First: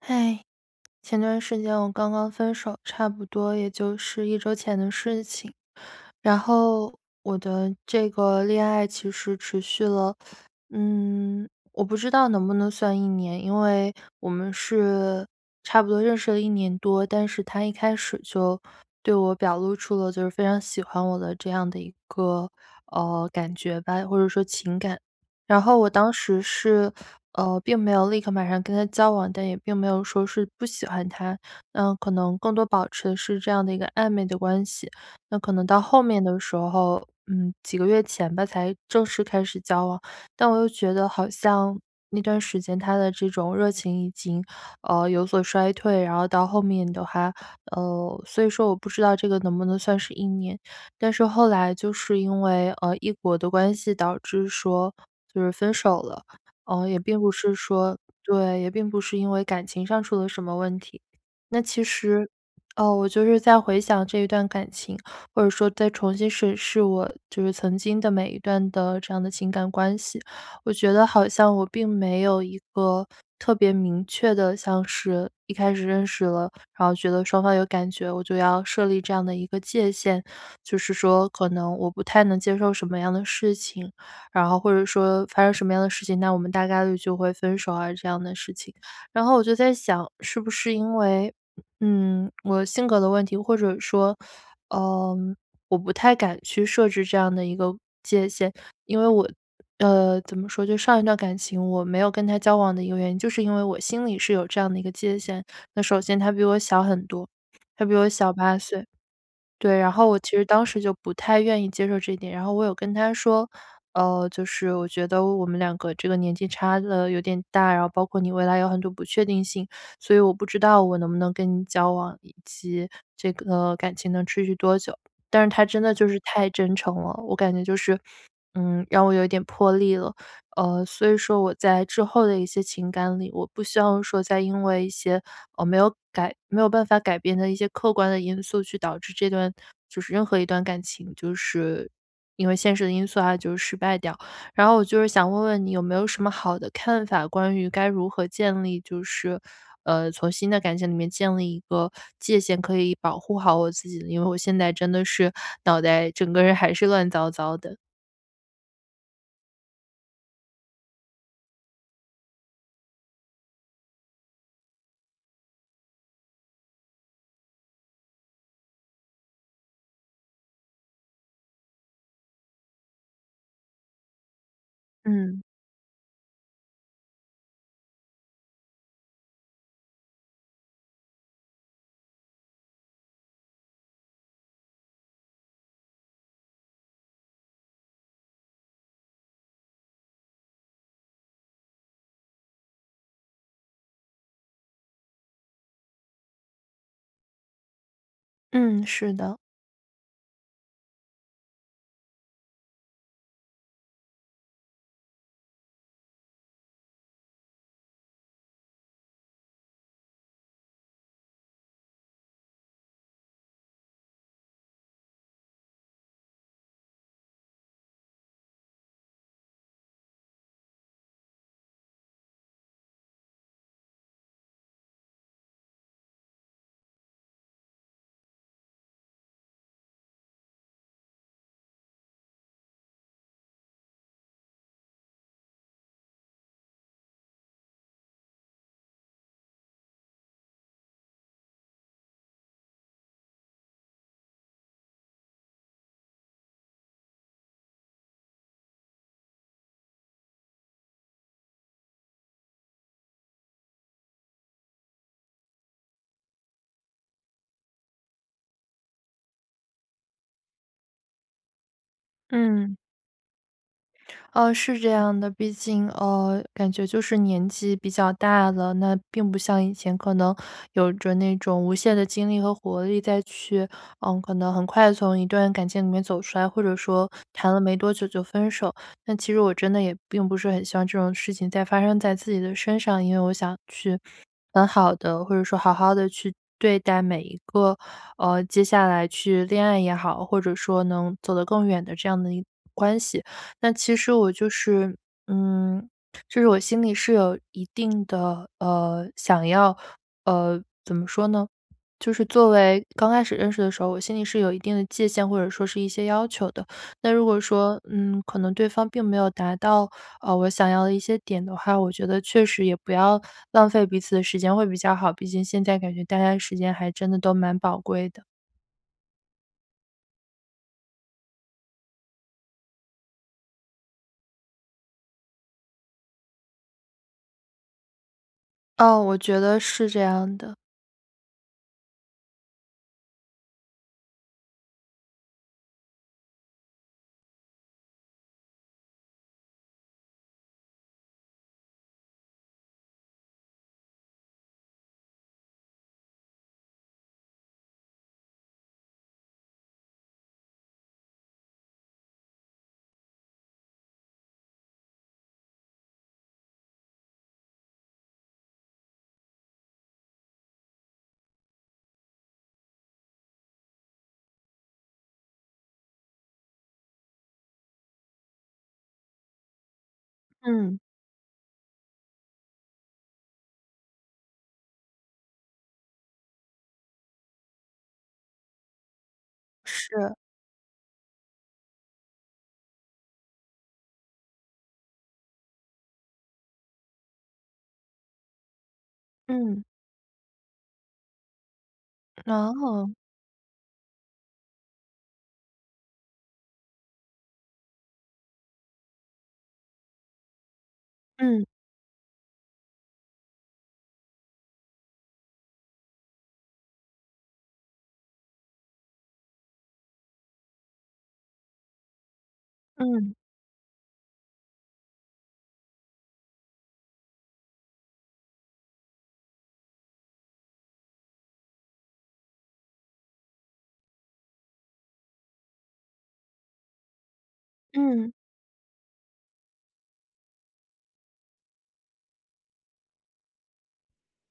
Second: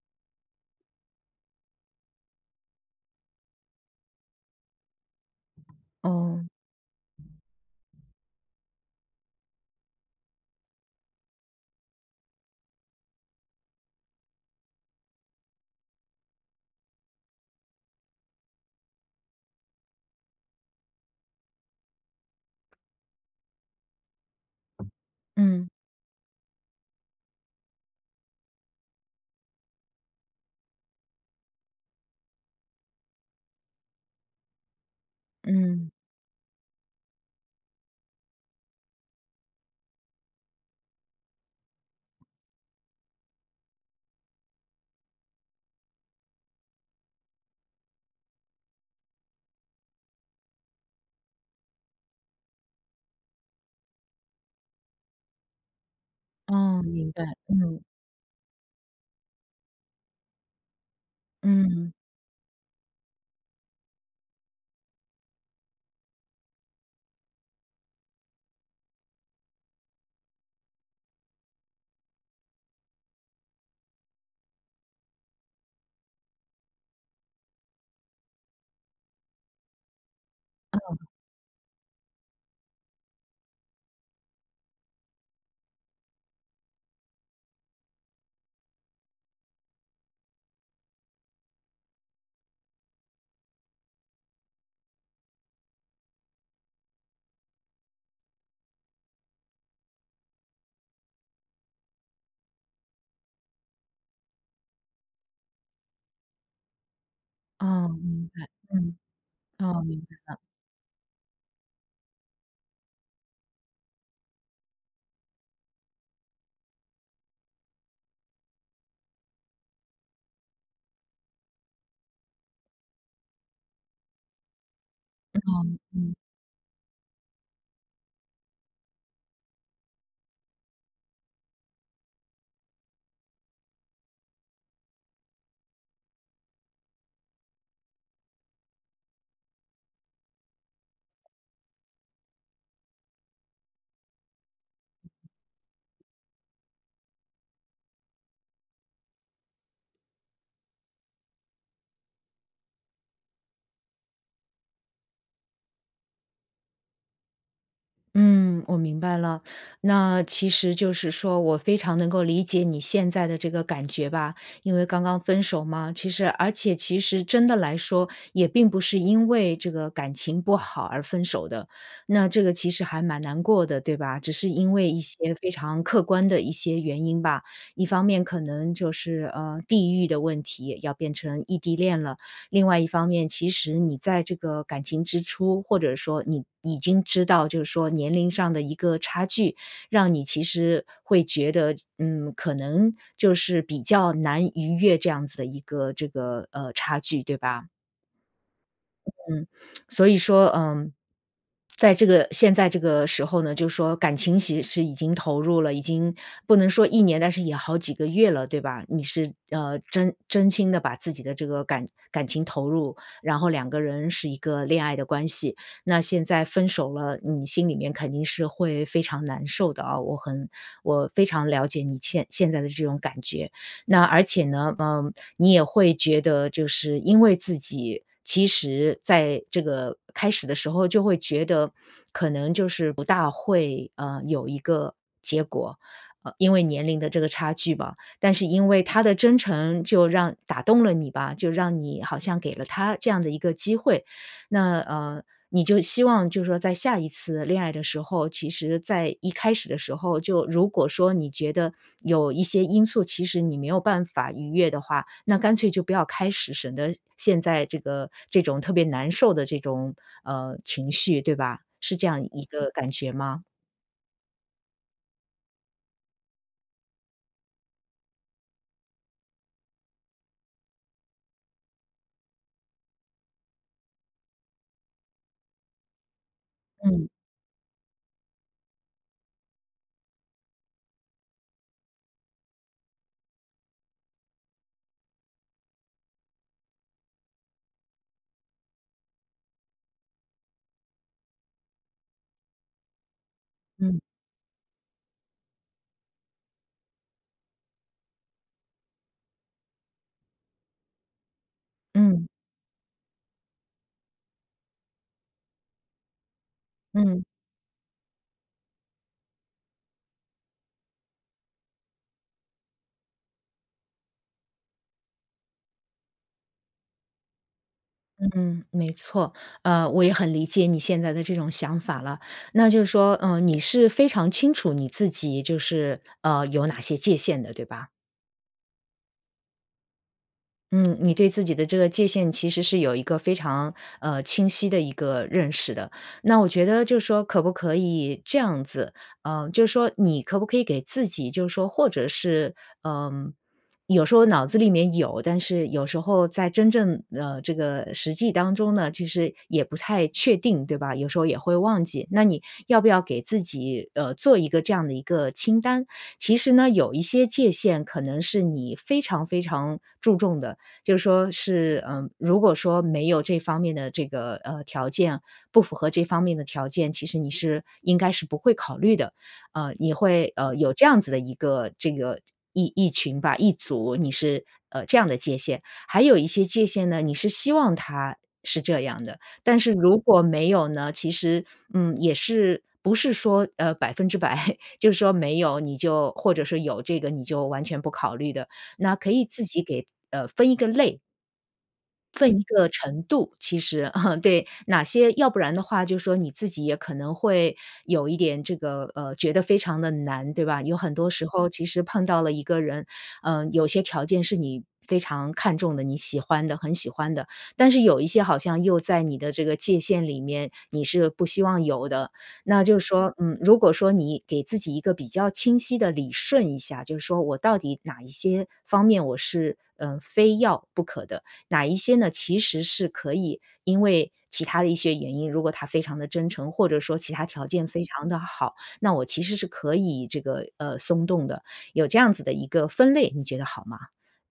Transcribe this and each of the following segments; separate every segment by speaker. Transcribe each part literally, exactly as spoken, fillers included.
Speaker 1: 嗨，前段时间我刚刚分手，差不多也就是一周前的事情。然
Speaker 2: 哦，
Speaker 1: 后我的这个恋爱其实持续了，嗯，我不知道能不能算一年，因为我们是差不多认识了一年多，但是他一开始就对我表露出了就是非常喜欢我的这样的一个呃感觉吧，或者说情感。然
Speaker 2: 嗯
Speaker 1: 后我当时是呃，并没有立刻马上跟他交往，但也并没有说是不喜欢他。那可能更多保持的是这样的一个暧昧的关系。那可能到
Speaker 2: 嗯，
Speaker 1: 后面的时候，嗯，几个月前吧，才正式开始交往。但我又觉得好像那段时间他的这种热情已经，呃，有所衰退。然后到后面的话，呃，所以说我不知道这个能不能算是一年。但是后来就是因为呃异国的关系，导致说就是分手了。
Speaker 2: 哦，
Speaker 1: 哦，也
Speaker 2: 明
Speaker 1: 并
Speaker 2: 白，
Speaker 1: 不是
Speaker 2: 嗯，
Speaker 1: 说对，也并不是因为感情上出了什么问题。那其
Speaker 2: 嗯，
Speaker 1: 实，哦，我就是在回想这一段感情，或者说再重新审视我就是曾经的每一段的这样的情感关系，我觉得好像我并没有一个特别明确的，像是一开始认识了，然后觉得双方有感觉，我就要设立这样的一个界限，就是
Speaker 2: 哦，
Speaker 1: 说可能我不太能接受什么样的事情，然后或者说发生什么样的事情，那我们大概率就会分手啊这样的事情。然后我就在想，是不是因为，嗯，我性格的问题，或者说，嗯，我不太敢去设置这样的一个界限，因为我。呃，怎么说？就上一段感情，我没有跟他交往的一个原因，就是因为我心里是有这样的一个界限。那首先，他比我小很多，他
Speaker 2: 哦，
Speaker 1: 比我
Speaker 2: 明
Speaker 1: 小
Speaker 2: 白，
Speaker 1: 八岁，
Speaker 2: 嗯，
Speaker 1: 对，
Speaker 2: 哦，
Speaker 1: 然
Speaker 2: 明
Speaker 1: 后我其
Speaker 2: 白了，
Speaker 1: 实当时就不太愿意接受这一点，然后我有跟他说，呃，就是我觉得我们两个这个年纪差的有点大，然后包括你未来有很多不确定性，所以我不知道我能不能跟你交往，以及这个感情能持续多久。但是
Speaker 2: 哦，
Speaker 1: 他真的就
Speaker 2: 嗯。
Speaker 1: 是太真诚了，我感觉就是，嗯，让我有一点破例了。呃，所以说我在之后的一些情感里，我不希望说再因为一些，呃，没有改没有办法改变的一些客观的因素去导致这段就是任何一段感情，就是因为现实的因素啊，就是失败掉。然后我就是想问问你有没有什么好的看法，关于该如何建立就是，呃，从新的感情里面建立一个界限，可以保护好我自己的，因为我现在真的是脑袋整个人还是乱糟糟的。
Speaker 2: 嗯，我明白了。那其实就是说我非常能够理解你现在的这个感觉吧，因为刚刚分手嘛，其实而且其实真的来说，也并不是因为这个感情不好而分手的，那这个其实还蛮难过的，对吧？只是因为一些
Speaker 1: 嗯，
Speaker 2: 非常客观的一些原因吧，一方面可能就是呃地域的问题要变成异地恋了，另外一方面，其实你在这个感情之初，或者说你已经知道，就是说年龄上的一个差距，让你其实会觉得，嗯，可能就是比较难逾越这样子的一个这个呃差距，对吧？
Speaker 1: 嗯，是的，
Speaker 2: 所以说，嗯，在这个现在这个时候呢，就是说感情其实已经投入了，已经不能说一年，但是也好几个月了，对吧？你是，呃，真真心的把自己的这个感感情投入，然后两个人是一个恋爱的关系。那现在分手了，你心里面肯定是会非常难受的啊，我很我非常了解你现现在的这种感觉。那而且呢，嗯，你也会觉得就是因为自己其实在这个开始的时候就会觉得可能就是不大会，呃，有一个结果，呃，因为年龄的这个差距吧。但是因为他的真诚就让打动了你吧，就让你好像给了他这样的一个机会，那呃，你就希望就是说在下一次恋爱的时候，其实在一开始的时候，就如果说你觉得有一些因素，其实你没有办法逾越的话，那干脆就不要开始，省得现在这个这种特别难受的这种呃情绪，对吧？是这样一个
Speaker 1: 嗯。
Speaker 2: 感觉吗？
Speaker 1: 呃，是这样的，毕竟呃，感觉就是年纪比较大了，那并不像以前可能有着那种无限的精力和活力再去，嗯，可能很快从一段感情里面走出来，或者
Speaker 2: 嗯
Speaker 1: 说谈了没多久就分手。那其实我真的也并不是很希望这种事情再发生在自己的身上，因为我想去很好的，或者说好好的去对待每一个，呃，接下来去恋爱也好，或者说能走得更远的这样的一关系。那其
Speaker 2: 嗯
Speaker 1: 实我就是，嗯，就是我心里是有一定的，呃，想要，呃，怎么说呢？就是
Speaker 2: 嗯
Speaker 1: 作为刚开始认识的时候，我心里是有一定的界限，或者说是一些要求的。那
Speaker 2: 嗯。
Speaker 1: 如果说，嗯，可能对方并没有达到，呃，我想要的一些点的话，我觉得确实也不要浪费彼此的时间会比较好，毕竟现在感觉大家时间还真的都蛮宝贵的。
Speaker 2: 嗯，没错，呃，我也很理解你现在的这种想法了。那就是说，嗯、你是非常清楚你自己就是呃有哪些界限的，对吧？
Speaker 1: 哦，我觉得是这样的。
Speaker 2: 嗯，你对自己的这个界限其实是有一个非常呃清晰的一个认识的。那我觉得就是说，可不可以这样子？嗯、就是说你可不可以给自己，就是说，或者是嗯、有时候脑子里面有，但是有时候在真正呃这个实际当中呢，其实也不太确定，对吧？有时候也会忘记。那你要不要给自己呃做一个这样的一个清单？其实呢，有一些界限可能是你非常非常注重的。就是说是，嗯，呃如果说没有这方面的这个，呃，条件，不符合这方面的条件，其实你是应该是不会考虑的。呃，你会，呃，有
Speaker 1: 嗯，
Speaker 2: 这样子的一个这个一一群吧，一组，你是，呃，这样的界限。还有一些界限呢，你是希望它是这样的，但是如
Speaker 1: 是，
Speaker 2: 果没有呢，其实，嗯，也是不是说，呃百分之百，就是说没有你就或者是有这个你就完全不考虑的。那可以自己
Speaker 1: 嗯，
Speaker 2: 给呃分一个类，分一个
Speaker 1: 哦。
Speaker 2: 程度，其实，对，哪些要不然的话，就是说你自己也可能会有一点这个，呃，觉得非常的难，对吧？有很多时
Speaker 1: 嗯
Speaker 2: 候其实碰到了一个人，嗯，有些条件是你非常看重的，你喜欢的，很喜欢的，但是有一些好像又在你的这个界限里面，你是不希望有的。那就是说，
Speaker 1: 嗯
Speaker 2: 嗯，如果说你给自己一个比较清晰的理顺一下，就是说我到底哪一些方面我是，嗯呃非要不可的，哪一些呢，其实是可以因为其他的一些原因，如果他非常的真诚，或者说其他条件非常
Speaker 1: 嗯，
Speaker 2: 的好，那我其实是可以这个，呃，松动的。有这样子的一个分类，你觉得好吗？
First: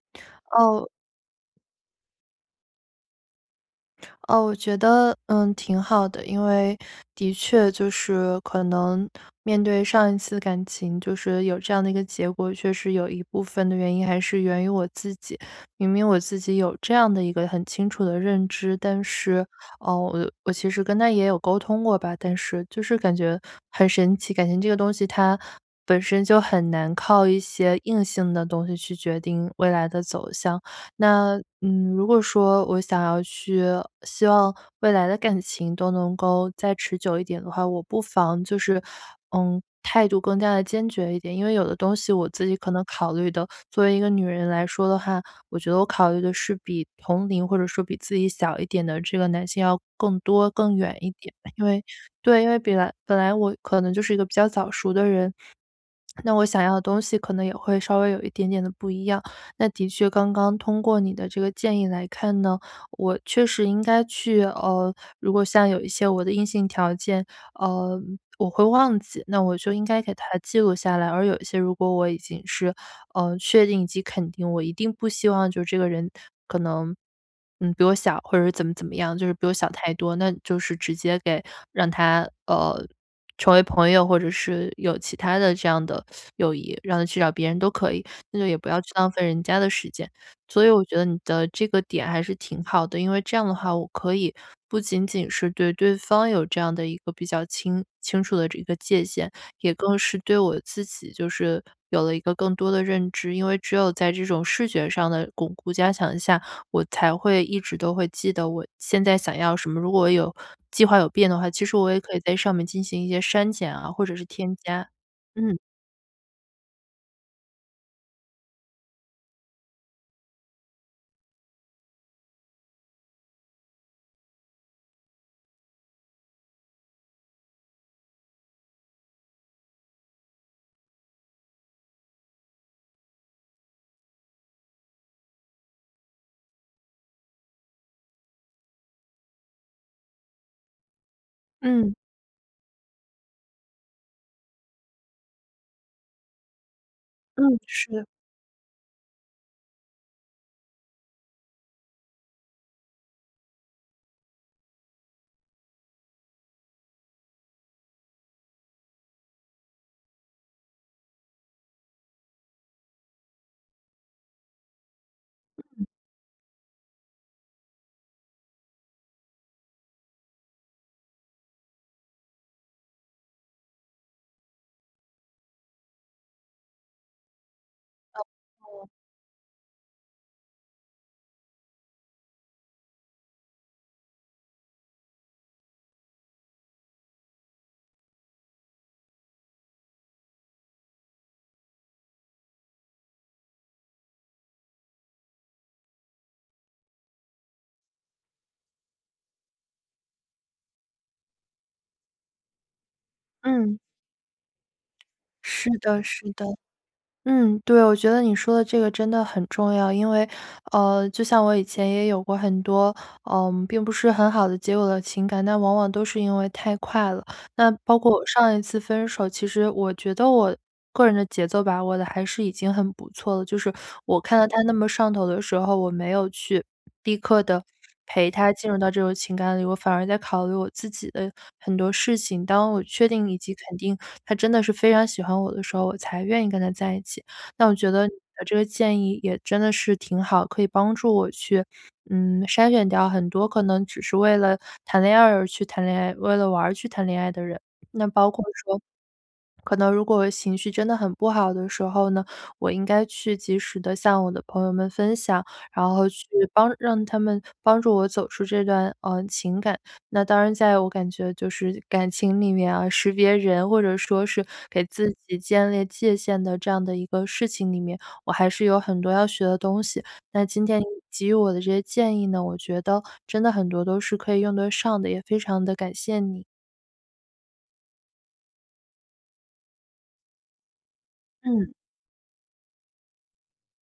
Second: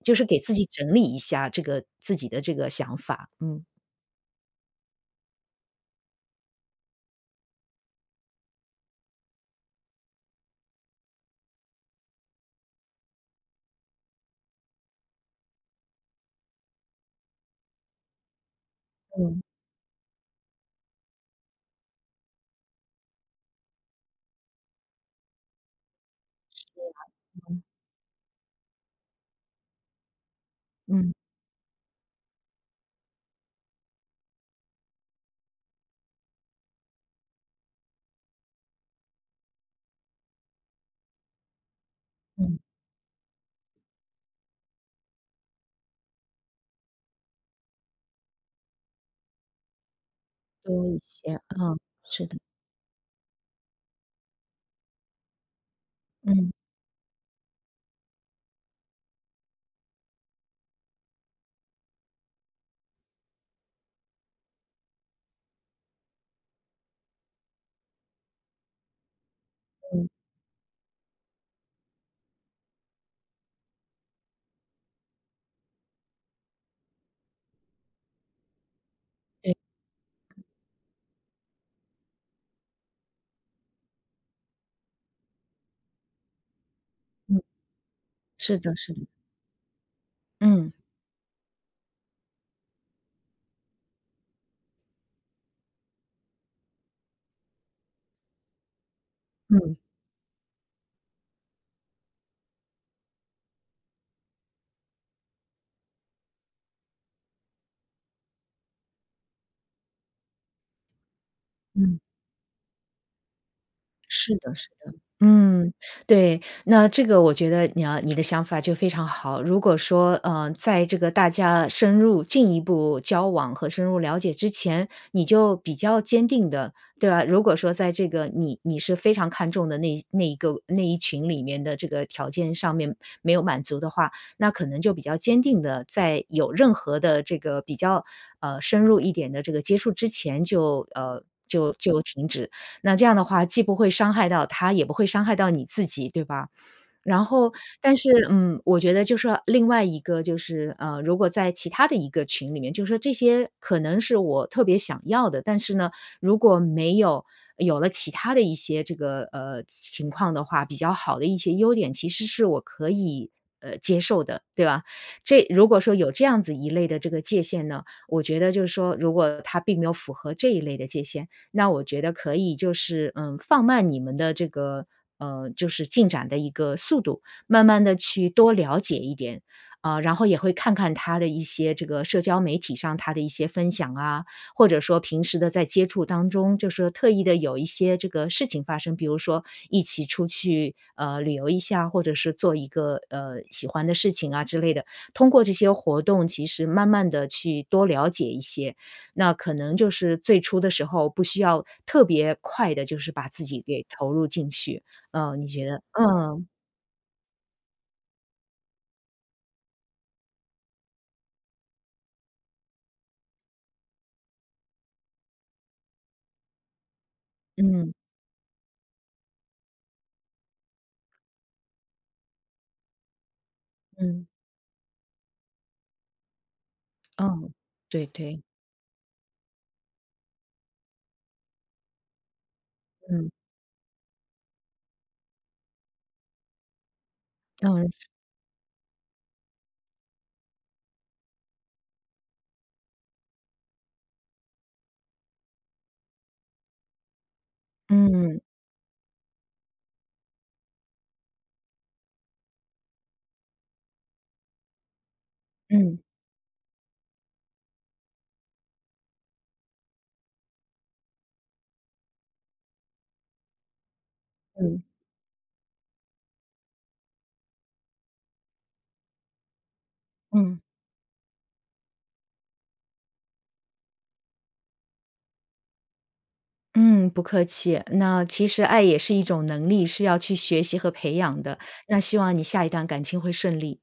Speaker 2: 就是给自己
Speaker 1: 哦
Speaker 2: 整理一下这个自己的这个想法，嗯，
Speaker 1: 哦，我觉得嗯挺好的，因为的确就是可能面对上一次感情，就是有这样的一个结果，确实有一部分的原因还是源于我自己。明明我自己有这样的一个很清楚的认知，但
Speaker 2: 嗯
Speaker 1: 是哦，我我其实跟他也有沟通过吧，但是就是感觉很神奇，感情这个东西它。本身就很难靠一
Speaker 2: 嗯，
Speaker 1: 些硬性的东西去决定未来的走向，
Speaker 2: 嗯
Speaker 1: 那嗯，如果说我想要去希望未来的感情都能够再持久一点的话，我不妨就是，嗯，态度更加的坚决一点。因为有的东西我自己
Speaker 2: 嗯，
Speaker 1: 可能考虑的，作为一个女人来说的话，我觉得我考虑的是比同龄或者说比自己小一点的这个男性要更多更
Speaker 2: 多一
Speaker 1: 远一点。
Speaker 2: 些，
Speaker 1: 因
Speaker 2: 嗯，
Speaker 1: 为
Speaker 2: 是的，
Speaker 1: 对，因为本来本来我可能就是一个比较早熟的人，那我
Speaker 2: 嗯
Speaker 1: 想要的东西可能也会稍微有一点点的不一样。那的确，刚刚通过你的这个建议来看呢，我确实应该去呃，如果像有一些我的硬性条件，呃，我会忘记，那我就应该
Speaker 2: 嗯，
Speaker 1: 给它记录下来。而有一些，如果我已经是呃确定以及肯定，我一定不希望就这个人可能。嗯，比我小，或者是怎么怎么样，就是比我
Speaker 2: 对，
Speaker 1: 小太多，那就是直接给让他呃成为朋友，或者是有其他的这样的友谊，让他去找
Speaker 2: 嗯，
Speaker 1: 别人都可以，那就也
Speaker 2: 是
Speaker 1: 不
Speaker 2: 的
Speaker 1: 要去
Speaker 2: 是的，
Speaker 1: 浪费人家的时间。所以
Speaker 2: 嗯
Speaker 1: 我觉得你的这个点还是挺好的，因为这样的话，我可以不仅仅是对对方有这样的一个比较清清楚的这个界限，也
Speaker 2: 嗯
Speaker 1: 更是对我自己就是有了一个更多的认知。因为只有在这种视觉上的巩固加强下，我才会一直都会记得我现在想要什么。如果我有计划有变的话，其实我
Speaker 2: 嗯。
Speaker 1: 也可以在上面进行一些删减啊，或者是
Speaker 2: 是的，
Speaker 1: 添
Speaker 2: 是
Speaker 1: 加。
Speaker 2: 的，
Speaker 1: 嗯。
Speaker 2: 嗯，对，那这个我觉得你要你的想法就非常好。如果说，呃，在这个大家深入进一步交往和深入了解之前，你就比较坚定的，对吧？如果说在这个你你是非常看重的那一那一个那一群里面的这个条件上面没有满足的话，那可能就比较坚定的，在有任何的这个比较呃深入一点的这个接触之前就呃就
Speaker 1: 嗯。
Speaker 2: 就停止。那这样的话，既不会伤害到他，也不会伤害到你自己，对吧？然后，
Speaker 1: 嗯，
Speaker 2: 但
Speaker 1: 是，
Speaker 2: 是，嗯，我觉得就是说另外一个就是，呃，如果在其他的一个群里面，就是说这些可能是我特别想要的，但是呢，如果没有有了其他的一些这个呃情况的话，比较好的一些优点，其实是我可以呃接受的，对吧？这如果说有这样子一类的这个界限呢，我觉得就是说，如果他并没有符合这一类的界限，那我觉得可以就是，嗯，放慢你们的这个，呃，就是进展的一个速度，慢慢的去多了解一点。啊，然后也会看看他的一些这个社交媒体上他的一些分享啊，或者说平时的在接触当中，就是特意的有一些这个事情发生，比如说一起出去，呃，旅游一下，或者是做一个，呃，喜欢的事情啊之类的。通过这些活动，其实慢慢的去多了解一些，那可能就是最初的时候不需要特别快的，就是把自己
Speaker 1: 嗯，
Speaker 2: 给投入进去，呃，你觉
Speaker 1: 是
Speaker 2: 得
Speaker 1: 的是的。
Speaker 2: 嗯，
Speaker 1: 嗯，对，我觉得你说的这个真的很重要。因为，呃，就像我以前也有过很多，嗯，并不是很好的结果的情感，但往往都是因为太快了。那
Speaker 2: 嗯，
Speaker 1: 包括我上一次分手，其实我觉得我个人的节奏把握的还是已经很不错了。就是我
Speaker 2: 嗯，
Speaker 1: 看到他那么上头的时候，我没有去立刻
Speaker 2: 嗯，
Speaker 1: 的
Speaker 2: 对
Speaker 1: 陪
Speaker 2: 对，
Speaker 1: 他进入到这种情感里，我反而在考虑我自己的很多事情。当我确
Speaker 2: 嗯，
Speaker 1: 定以及肯定他真的是非常喜欢我的时候，我才愿意跟他在一起。那我
Speaker 2: 嗯，
Speaker 1: 觉得你的这个建议也真的是挺好，可以帮助我去，嗯，筛选掉很多可能只是为了谈恋爱而去谈恋爱，为了玩儿去谈恋爱的人。那包
Speaker 2: 嗯，
Speaker 1: 括说可能如果情绪真的很不好的时候呢，我应该去及时的向我的朋友们分享，然
Speaker 2: 嗯，
Speaker 1: 后去帮让他们帮助我走出这段嗯，呃，情感。那当然在我感觉就是感情里面啊，识别人或者说是
Speaker 2: 嗯，
Speaker 1: 给自己建立界限的这样的一个事情里面，我还是有很多要学的东西。那
Speaker 2: 嗯，
Speaker 1: 今天你给予我的这些建议呢，我觉得真的很多都是可以用得上的，也非常的感谢你。
Speaker 2: 嗯，不客气。那其实爱也是一种能力，是要去学习和培养的，
Speaker 1: 嗯。
Speaker 2: 那希望你下一段感情会顺利。